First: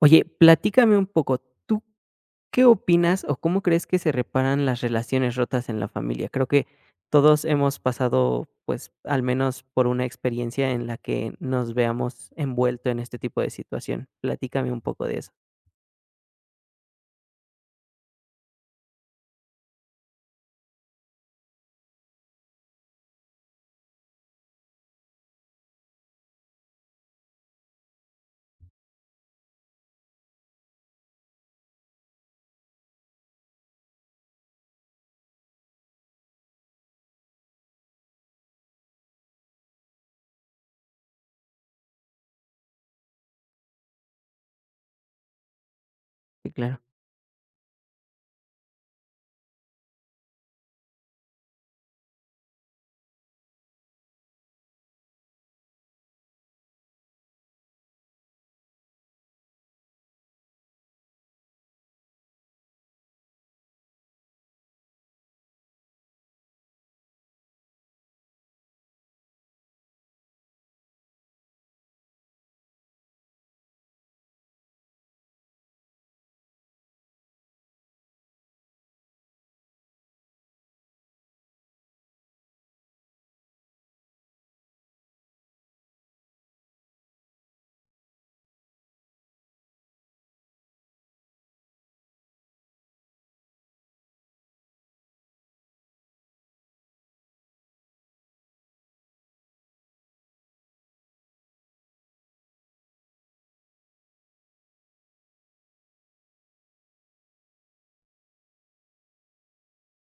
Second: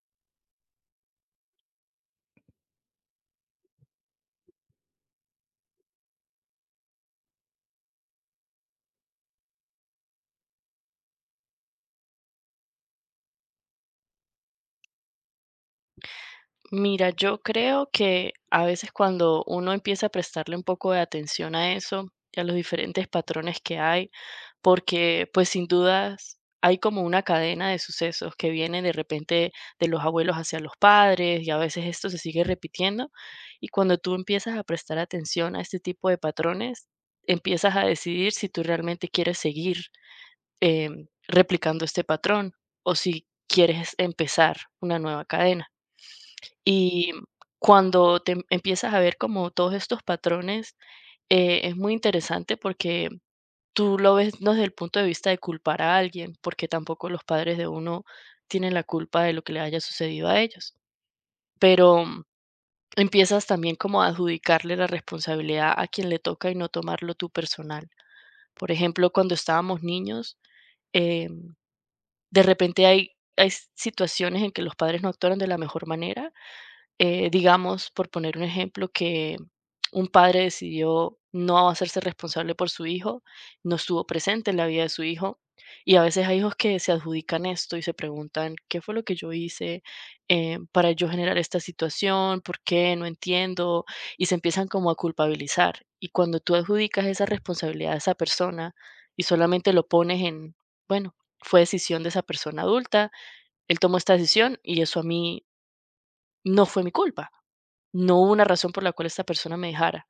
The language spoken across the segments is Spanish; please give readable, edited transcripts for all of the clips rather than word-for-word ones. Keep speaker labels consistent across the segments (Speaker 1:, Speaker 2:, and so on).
Speaker 1: Oye, platícame un poco, ¿tú qué opinas o cómo crees que se reparan las relaciones rotas en la familia? Creo que todos hemos pasado, pues, al menos por una experiencia en la que nos veamos envuelto en este tipo de situación. Platícame un poco de eso.
Speaker 2: Mira, yo creo que a veces cuando uno empieza a prestarle un poco de atención a eso y a los diferentes patrones que hay, porque pues sin dudas hay como una cadena de sucesos que viene de repente de los abuelos hacia los padres y a veces esto se sigue repitiendo y cuando tú empiezas a prestar atención a este tipo de patrones, empiezas a decidir si tú realmente quieres seguir replicando este patrón o si quieres empezar una nueva cadena.
Speaker 1: Sí, claro,
Speaker 2: Y cuando empiezas a ver como todos estos patrones, es muy interesante porque tú lo ves no desde el punto de vista de culpar a alguien, porque tampoco los padres de uno tienen la culpa de lo que le haya sucedido a ellos, pero empiezas también como a adjudicarle la responsabilidad a quien le toca y no tomarlo tú personal. Por ejemplo, cuando estábamos niños, eh, de repente hay, hay situaciones en que los padres no actuaron de la mejor manera, digamos, por poner un ejemplo, que un padre decidió no hacerse responsable por su hijo, no estuvo presente en la vida de su hijo. Y a veces hay hijos que se adjudican esto y se preguntan, ¿qué fue lo que yo hice, para yo generar esta situación? ¿Por qué? No entiendo. Y se empiezan como a culpabilizar. Y cuando tú adjudicas esa responsabilidad a esa persona y solamente lo pones en, bueno, fue decisión de esa persona adulta, él tomó esta decisión y eso a mí no fue mi culpa, no hubo una razón por la cual esta persona me dejara.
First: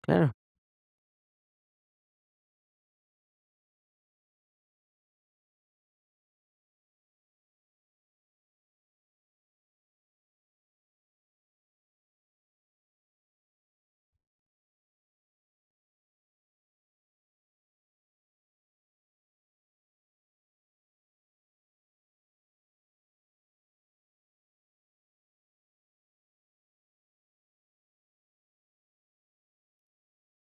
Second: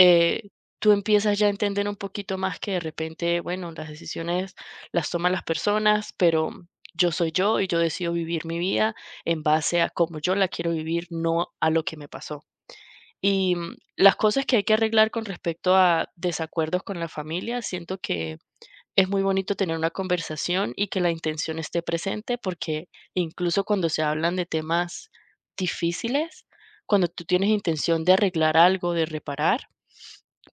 Speaker 1: claro.
Speaker 2: Tú empiezas ya a entender un poquito más que de repente, bueno, las decisiones las toman las personas, pero yo soy yo y yo decido vivir mi vida en base a cómo yo la quiero vivir, no a lo que me pasó. Y las cosas que hay que arreglar con respecto a desacuerdos con la familia, siento que es muy bonito tener una conversación y que la intención esté presente, porque incluso cuando se hablan de temas difíciles, cuando tú tienes intención de arreglar algo, de reparar,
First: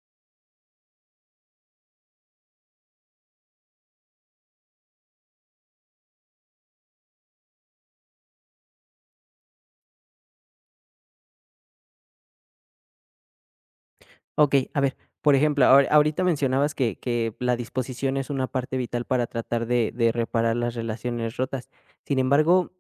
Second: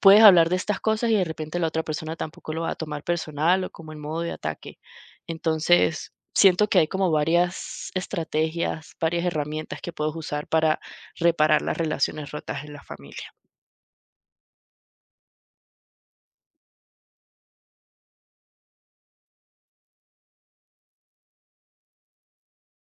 Speaker 2: puedes hablar de estas cosas y de repente la otra persona tampoco lo va a tomar personal o como en modo de ataque. Entonces, siento que hay como varias estrategias, varias herramientas que puedes usar para reparar las relaciones rotas en la familia.
Speaker 1: Ok, a ver, por ejemplo, ahorita mencionabas que la disposición es una parte vital para tratar de reparar las relaciones rotas. Sin embargo,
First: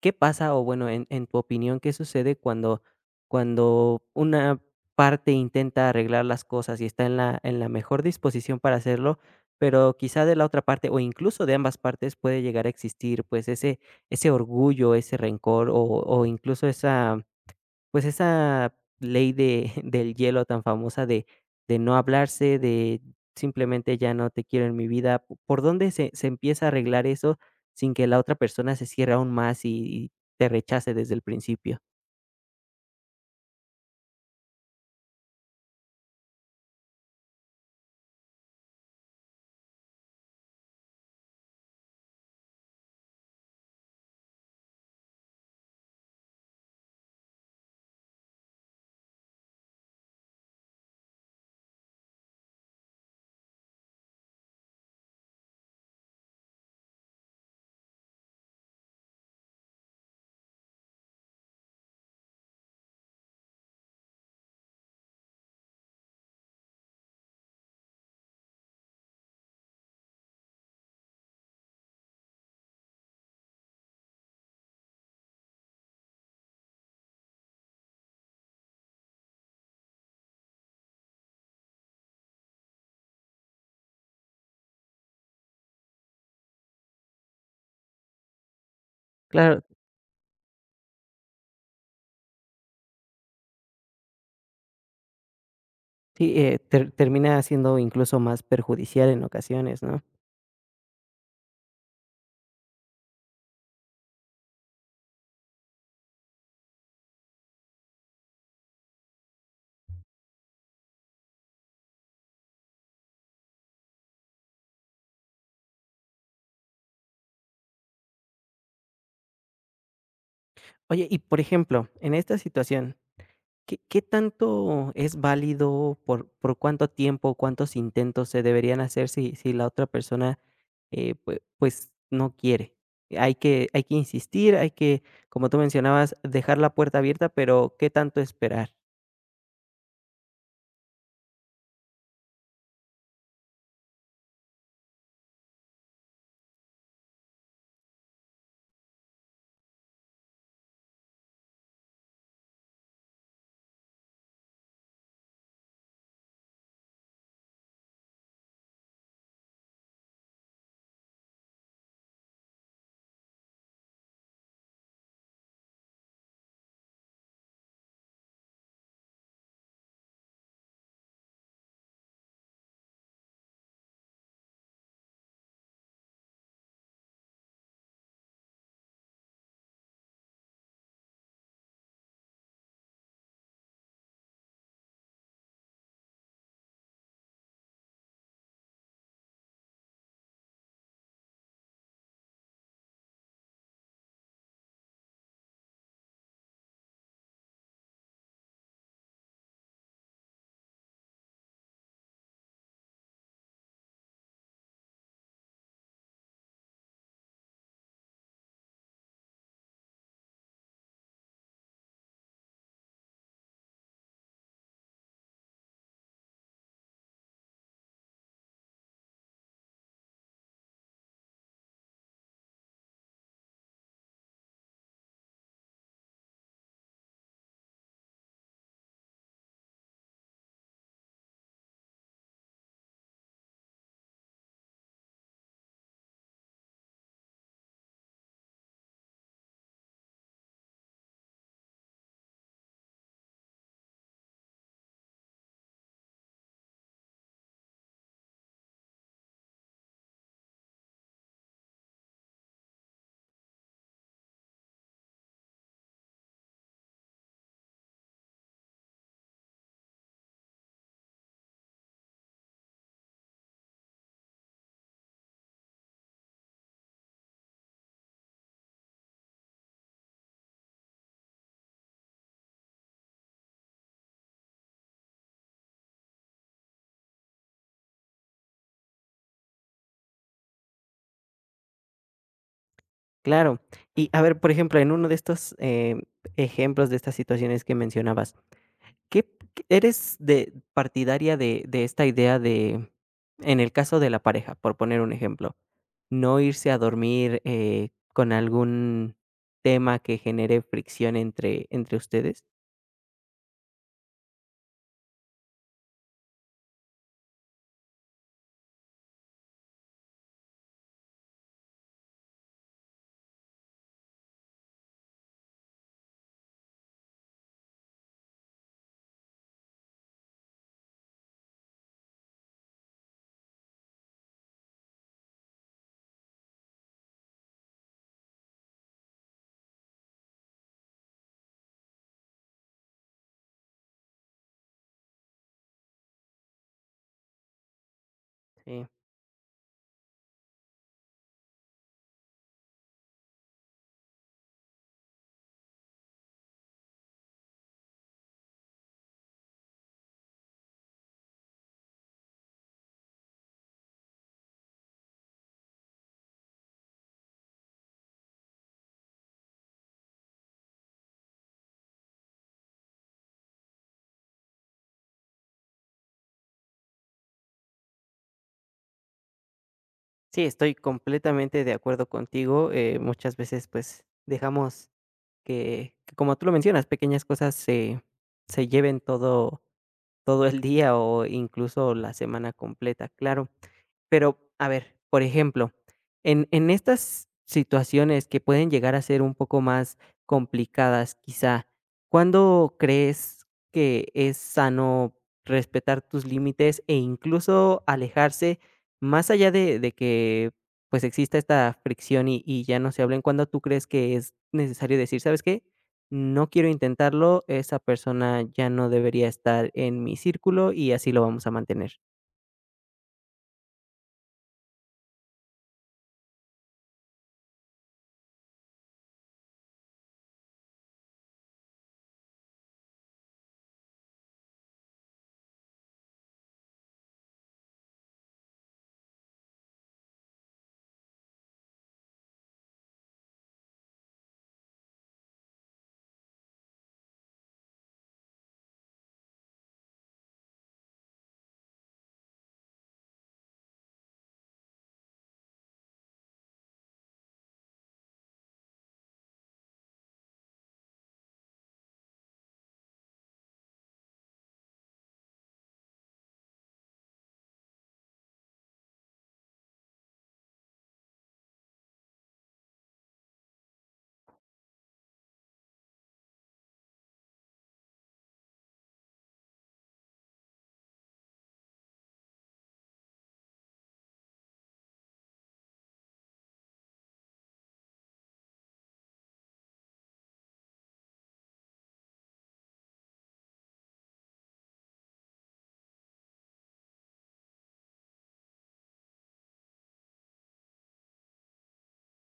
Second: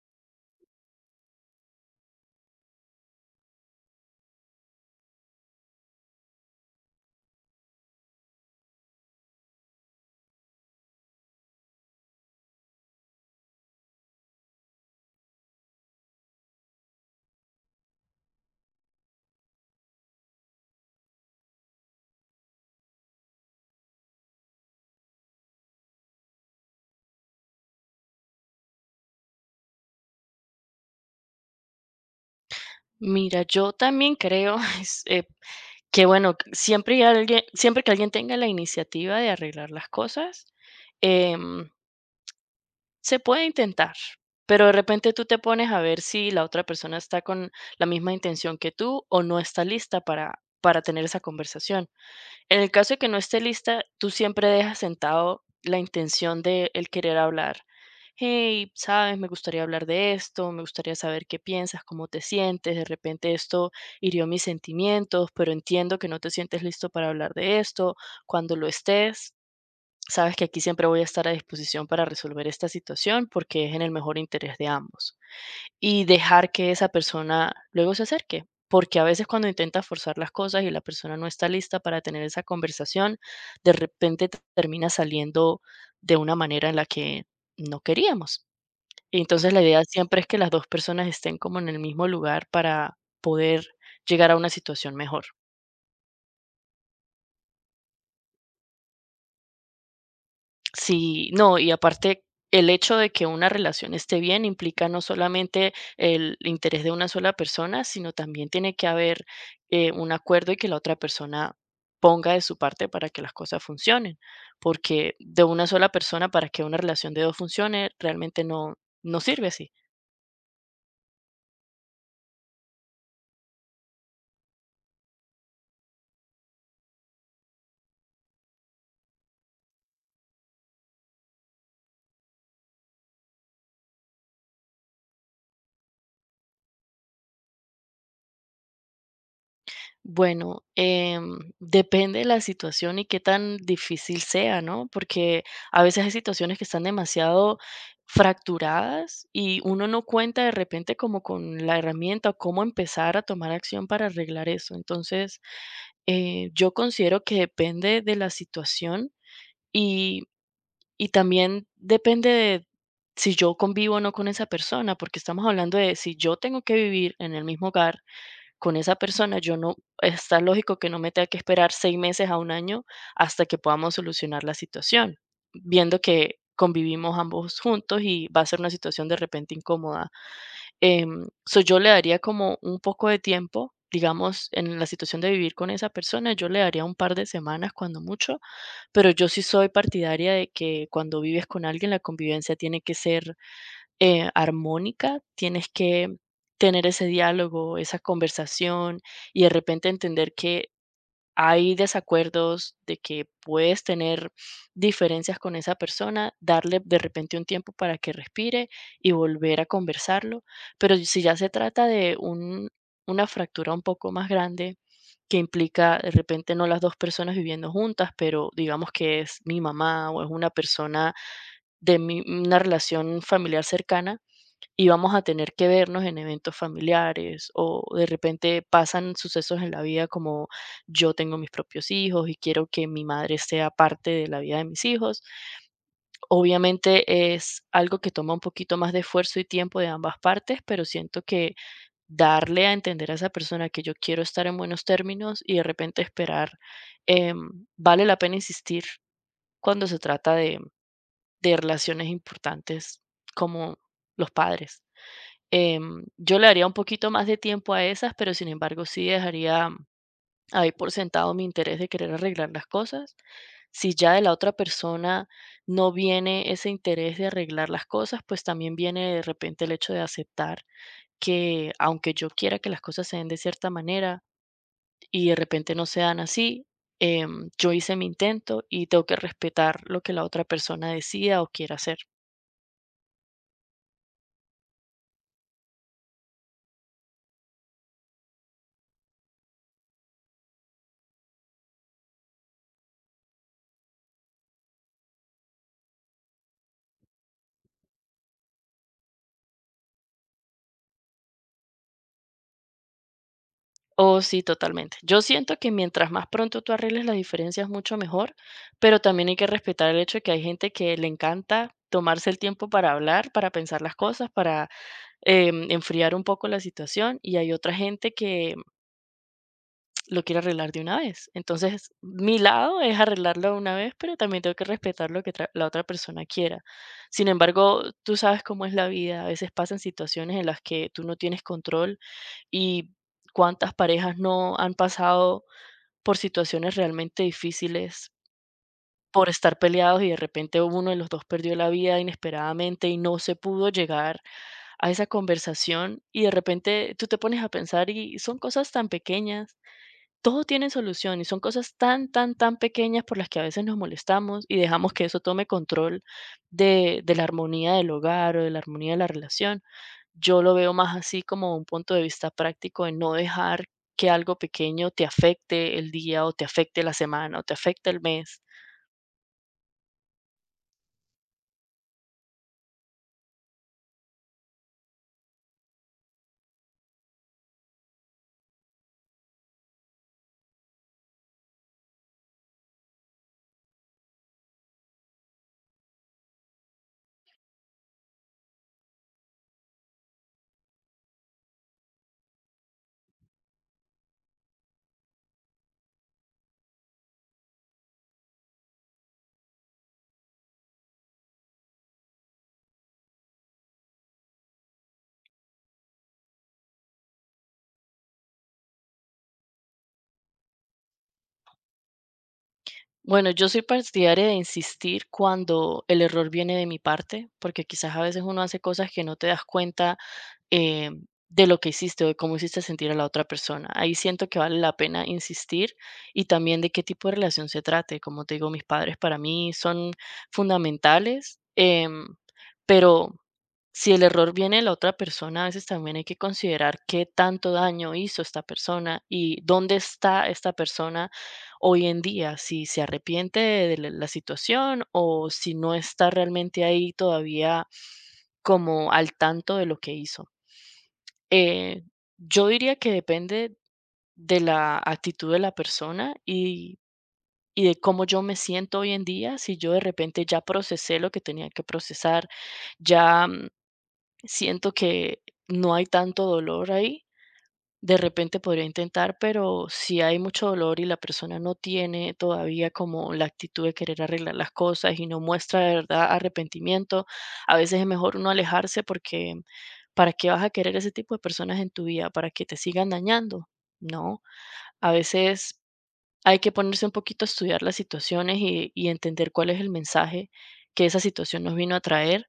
Speaker 1: ¿qué pasa? O bueno, en tu opinión, ¿qué sucede cuando cuando una parte intenta arreglar las cosas y está en la mejor disposición para hacerlo, pero quizá de la otra parte, o incluso de ambas partes, puede llegar a existir, pues, ese ese orgullo, ese rencor, o incluso esa pues esa ley de del hielo tan famosa de no hablarse, de simplemente ya no te quiero en mi vida. ¿Po por dónde se empieza a arreglar eso sin que la otra persona se cierre aún más y te rechace desde el principio?
Speaker 2: Mira, yo también creo, que bueno, c siempre hay alguien, siempre que alguien tenga la iniciativa de arreglar las cosas, em, se puede intentar, pero de repente tú te pones a ver si la otra persona está con la misma intención que tú o no está lista para tener esa conversación. En el caso de que no esté lista, tú siempre dejas sentado la intención de el querer hablar. Hey, sabes, me gustaría hablar de esto, me gustaría saber qué piensas, cómo te sientes, de repente esto hirió mis sentimientos, pero entiendo que no te sientes listo para hablar de esto. Cuando lo estés, sabes que aquí siempre voy a estar a disposición para resolver esta situación porque es en el mejor interés de ambos, y dejar que esa persona luego se acerque. Porque a veces cuando intentas forzar las cosas y la persona no está lista para tener esa conversación, de repente termina saliendo de una manera en la que no queríamos. Y entonces
Speaker 1: Claro,
Speaker 2: la idea siempre es que las dos personas estén como en el mismo lugar para poder llegar a una situación mejor.
Speaker 1: sí, termina siendo incluso más perjudicial en ocasiones, ¿no?
Speaker 2: Sí, no, y aparte, el hecho de que una relación esté bien implica no solamente el interés de una sola persona, sino también tiene que haber, un acuerdo y que la otra persona ponga de su parte para que las cosas funcionen, porque de una sola persona para que una relación de dos funcione realmente no, no sirve así.
Speaker 1: Oye, y por ejemplo, en esta situación, ¿qué qué tanto es válido? ¿Por cuánto tiempo, cuántos intentos se deberían hacer si si la otra persona, pues, no quiere? Hay que insistir, hay que, como tú mencionabas, dejar la puerta abierta, pero, ¿qué tanto esperar?
Speaker 2: Bueno, depende de la situación y qué tan difícil sea, ¿no? Porque a veces hay situaciones que están demasiado fracturadas y uno no cuenta de repente como con la herramienta o cómo empezar a tomar acción para arreglar eso. Entonces, yo considero que depende de la situación y, y también depende de si yo convivo o no con esa persona, porque estamos hablando de si yo tengo que vivir en el mismo hogar con esa persona, yo no, está lógico que no me tenga que esperar 6 meses a un año hasta que podamos solucionar la situación, viendo que convivimos ambos juntos y va a ser una situación de repente incómoda. So, yo le daría como un poco de tiempo, digamos, en la situación de vivir con esa persona, yo le daría un par de semanas cuando mucho, pero yo sí soy partidaria de que cuando vives con alguien, la convivencia tiene que ser, armónica, tienes que tener ese diálogo, esa conversación y de repente entender que hay desacuerdos, de que puedes tener diferencias con esa persona, darle de repente un tiempo para que respire y volver a conversarlo. Pero si ya se trata de una fractura un poco más grande, que implica de repente no las dos personas viviendo juntas, pero digamos que es mi mamá o es una persona de una relación familiar cercana, y vamos a tener que vernos en eventos familiares o de repente pasan sucesos en la vida como yo tengo mis propios hijos y quiero que mi madre sea parte de la vida de mis hijos. Obviamente es algo que toma un poquito más de esfuerzo y tiempo de ambas partes, pero siento que darle a entender a esa persona que yo quiero estar en buenos términos y de repente esperar, vale la pena insistir cuando se trata de relaciones importantes como los padres. Yo le daría un poquito más de tiempo a esas, pero sin embargo sí dejaría ahí por sentado mi interés de querer arreglar las cosas. Si ya de la otra persona no viene ese interés de arreglar las cosas, pues también viene de repente el hecho de aceptar que aunque yo quiera que las cosas se den de cierta manera y de repente no se dan así, yo hice mi intento y tengo que respetar lo que la otra persona decida o quiera hacer.
Speaker 1: Claro. Y, a ver, por ejemplo, en uno de estos, ejemplos de estas situaciones que mencionabas, ¿qué qué eres de partidaria de esta idea de en el caso de la pareja, por poner un ejemplo? No irse a dormir, con algún tema que genere fricción entre entre ustedes.
Speaker 2: Oh, sí, totalmente. Yo siento que mientras más pronto tú arregles las diferencias, mucho mejor, pero también hay que respetar el hecho de que hay gente que le encanta tomarse el tiempo para hablar, para pensar las cosas, para, enfriar un poco la situación, y hay otra gente que lo quiero arreglar de una vez. Entonces, mi lado es arreglarlo de una vez, pero también tengo que respetar lo que la otra persona quiera. Sin embargo, tú sabes cómo es la vida. A veces pasan situaciones en las que tú no tienes control y cuántas parejas no han pasado por situaciones realmente difíciles,
Speaker 1: Sí.
Speaker 2: por estar peleados y de repente uno de los dos perdió la vida inesperadamente y no se pudo llegar a esa conversación y de repente tú te pones a pensar y son cosas tan pequeñas, todo tiene solución y son cosas tan, tan, tan pequeñas por las que a veces nos molestamos y dejamos que eso tome control de la armonía del hogar o de la armonía de la relación. Yo lo veo más así como un punto de vista práctico en no dejar que algo pequeño te afecte el día o te afecte la semana o te afecte el mes.
Speaker 1: Sí, estoy completamente de acuerdo contigo, muchas veces, pues, dejamos que, como tú lo mencionas, pequeñas cosas se lleven todo todo el día o incluso la semana completa, claro. Pero, a ver, por ejemplo, en estas situaciones que pueden llegar a ser un poco más complicadas, quizá, ¿cuándo crees que es sano respetar tus límites e incluso alejarse más allá de que, pues, exista esta fricción y ya no se hablen? ¿Cuándo tú crees que es necesario decir: "¿Sabes qué? No quiero intentarlo, esa persona ya no debería estar en mi círculo y así lo vamos a mantener"?
Speaker 2: Bueno, yo soy partidaria de insistir cuando el error viene de mi parte, porque quizás a veces uno hace cosas que no te das cuenta, eh, de lo que hiciste o de cómo hiciste sentir a la otra persona. Ahí siento que vale la pena insistir y también de qué tipo de relación se trate. Como te digo, mis padres para mí son fundamentales, pero si el error viene de la otra persona, a veces también hay que considerar qué tanto daño hizo esta persona y dónde está esta persona hoy en día, si se arrepiente de la situación o si no está realmente ahí todavía como al tanto de lo que hizo. Eh, yo diría que depende de la actitud de la persona y de cómo yo me siento hoy en día. Si yo de repente ya procesé lo que tenía que procesar, ya, siento que no hay tanto dolor ahí, de repente podría intentar, pero si hay mucho dolor y la persona no tiene todavía como la actitud de querer arreglar las cosas y no muestra de verdad arrepentimiento, a veces es mejor uno alejarse porque ¿para qué vas a querer ese tipo de personas en tu vida? ¿Para que te sigan dañando? No, a veces hay que ponerse un poquito a estudiar las situaciones y entender cuál es el mensaje que esa situación nos vino a traer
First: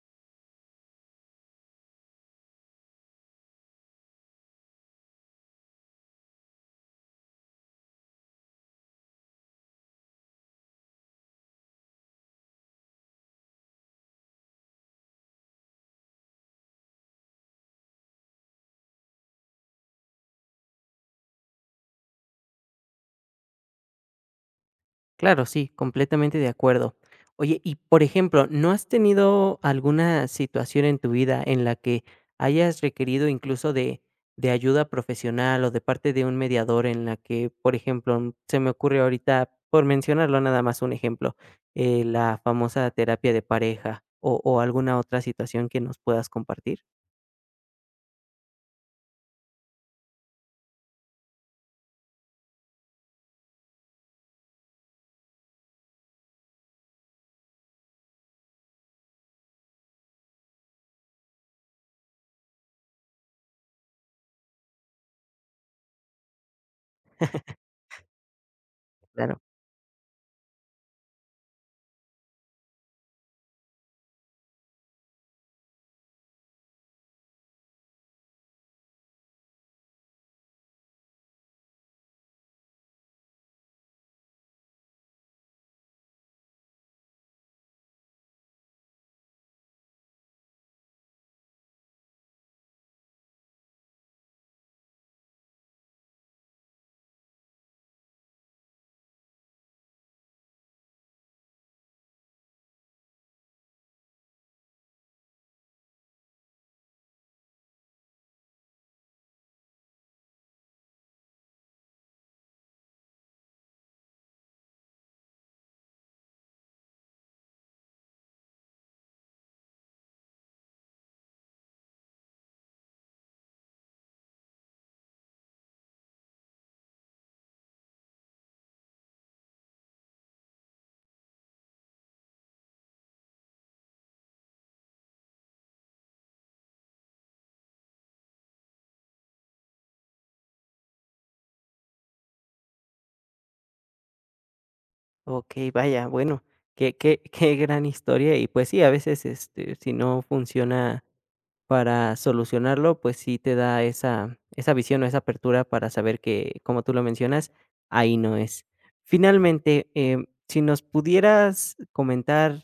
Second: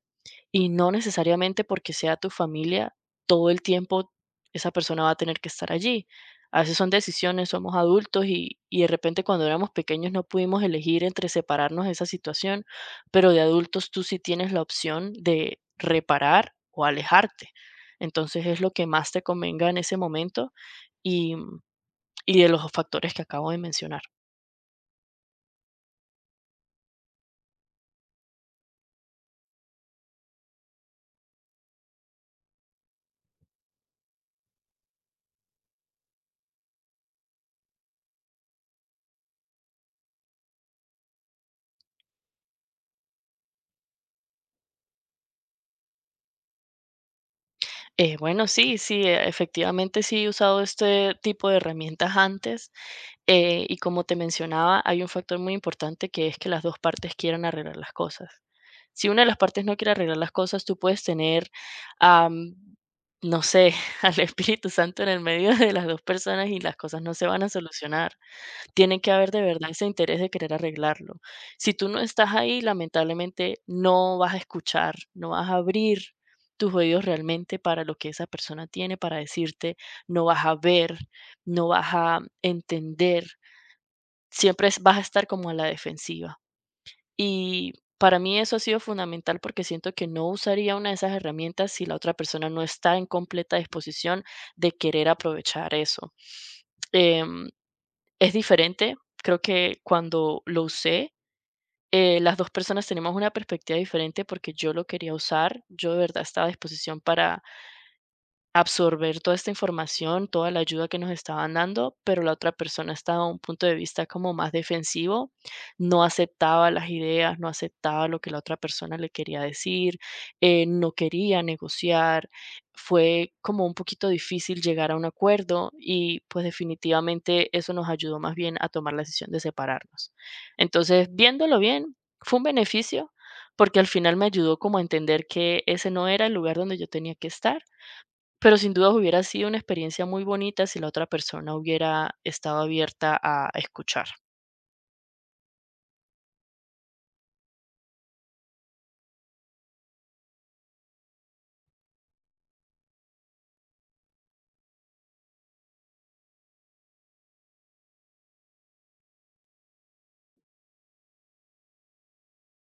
Speaker 2: y no necesariamente porque sea tu familia, todo el tiempo esa persona va a tener que estar allí. A veces son decisiones, somos adultos y de repente cuando éramos pequeños no pudimos elegir entre separarnos de esa situación, pero de adultos tú sí tienes la opción de reparar o alejarte. Entonces es lo que más te convenga en ese momento y, y de los factores que acabo de mencionar.
Speaker 1: Claro, sí, completamente de acuerdo. Oye, y por ejemplo, ¿no has tenido alguna situación en tu vida en la que hayas requerido incluso de ayuda profesional o de parte de un mediador en la que, por ejemplo, se me ocurre ahorita, por mencionarlo nada más un ejemplo, la famosa terapia de pareja o alguna otra situación que nos puedas compartir?
Speaker 2: Bueno, sí, sí, efectivamente sí he usado este tipo de herramientas antes, y como te mencionaba, hay un factor muy importante que es que las 2 partes quieran arreglar las cosas. Si una de las partes no quiere arreglar las cosas, tú puedes tener, am, no sé, al Espíritu Santo en el medio de las 2 personas y las cosas no se van a solucionar. Tiene que haber
Speaker 1: Claro.
Speaker 2: de verdad ese interés de querer arreglarlo. Si tú no estás ahí, lamentablemente no vas a escuchar, no vas a abrir tus oídos realmente para lo que esa persona tiene para decirte, no vas a ver, no vas a entender, siempre vas a estar como a la defensiva. Y para mí eso ha sido fundamental porque siento que no usaría una de esas herramientas si la otra persona no está en completa disposición de querer aprovechar eso. Em, es diferente, creo que cuando lo usé, las 2 personas tenemos una perspectiva diferente porque yo lo quería usar, yo de verdad estaba a disposición para absorber toda esta información, toda la ayuda que nos estaban dando, pero la otra persona estaba a un punto de vista como más defensivo, no aceptaba las ideas, no aceptaba lo que la otra persona le quería decir, no quería negociar, fue como un poquito difícil llegar a un acuerdo y pues definitivamente eso nos ayudó más bien a tomar la decisión de separarnos. Entonces, viéndolo bien, fue un beneficio porque al final me ayudó como a entender que ese no era el lugar donde yo tenía que estar, pero sin duda hubiera sido una experiencia muy bonita si la otra persona hubiera estado abierta a escuchar.
Speaker 1: Ok, vaya, bueno, qué, qué, qué gran historia. Y pues sí, a veces este, si no funciona para solucionarlo, pues sí te da esa visión o esa apertura para saber que, como tú lo mencionas, ahí no es. Finalmente, si nos pudieras comentar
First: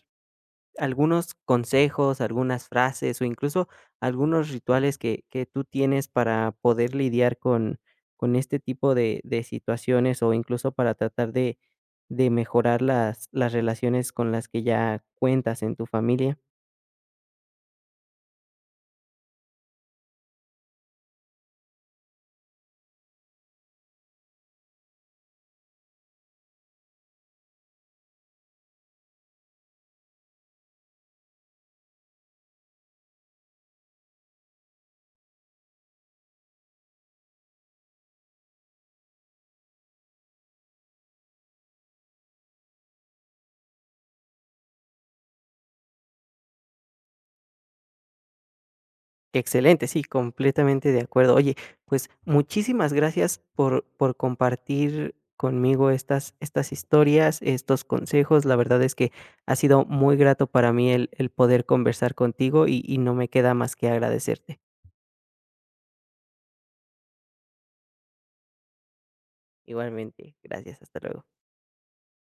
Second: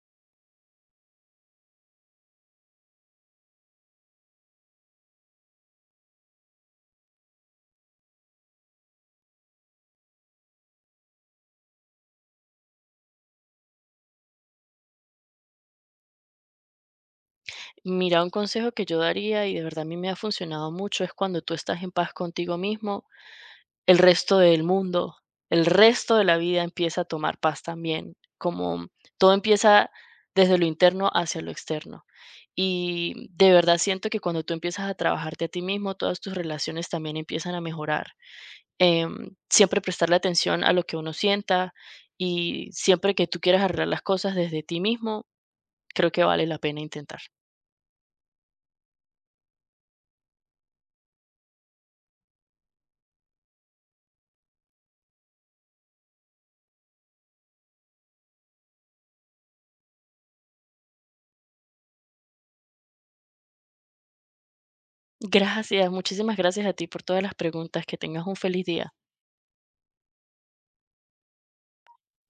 Speaker 1: algunos consejos, algunas frases o incluso algunos rituales que tú tienes para poder lidiar con este tipo de situaciones o incluso para tratar de mejorar las relaciones con las que ya cuentas en tu familia.
Speaker 2: Mira, un consejo que yo daría y de verdad a mí me ha funcionado mucho es cuando tú estás en paz contigo mismo, el resto del mundo, el resto de la vida empieza a tomar paz también, como todo empieza desde lo interno hacia lo externo. Y de verdad siento que cuando tú empiezas a trabajarte a ti mismo, todas tus relaciones también empiezan a mejorar, siempre prestarle atención a lo que uno sienta y siempre que tú quieras arreglar las cosas desde ti mismo, creo que vale la pena intentar.
Speaker 1: Excelente, sí, completamente de acuerdo. Oye, pues muchísimas gracias por compartir conmigo estas, estas historias, estos consejos. La verdad es que ha sido muy grato para mí el poder conversar contigo y no me queda más que agradecerte.
Speaker 2: Gracias, muchísimas gracias a ti por todas las preguntas. Que tengas un feliz día.
Speaker 1: Igualmente, gracias, hasta luego.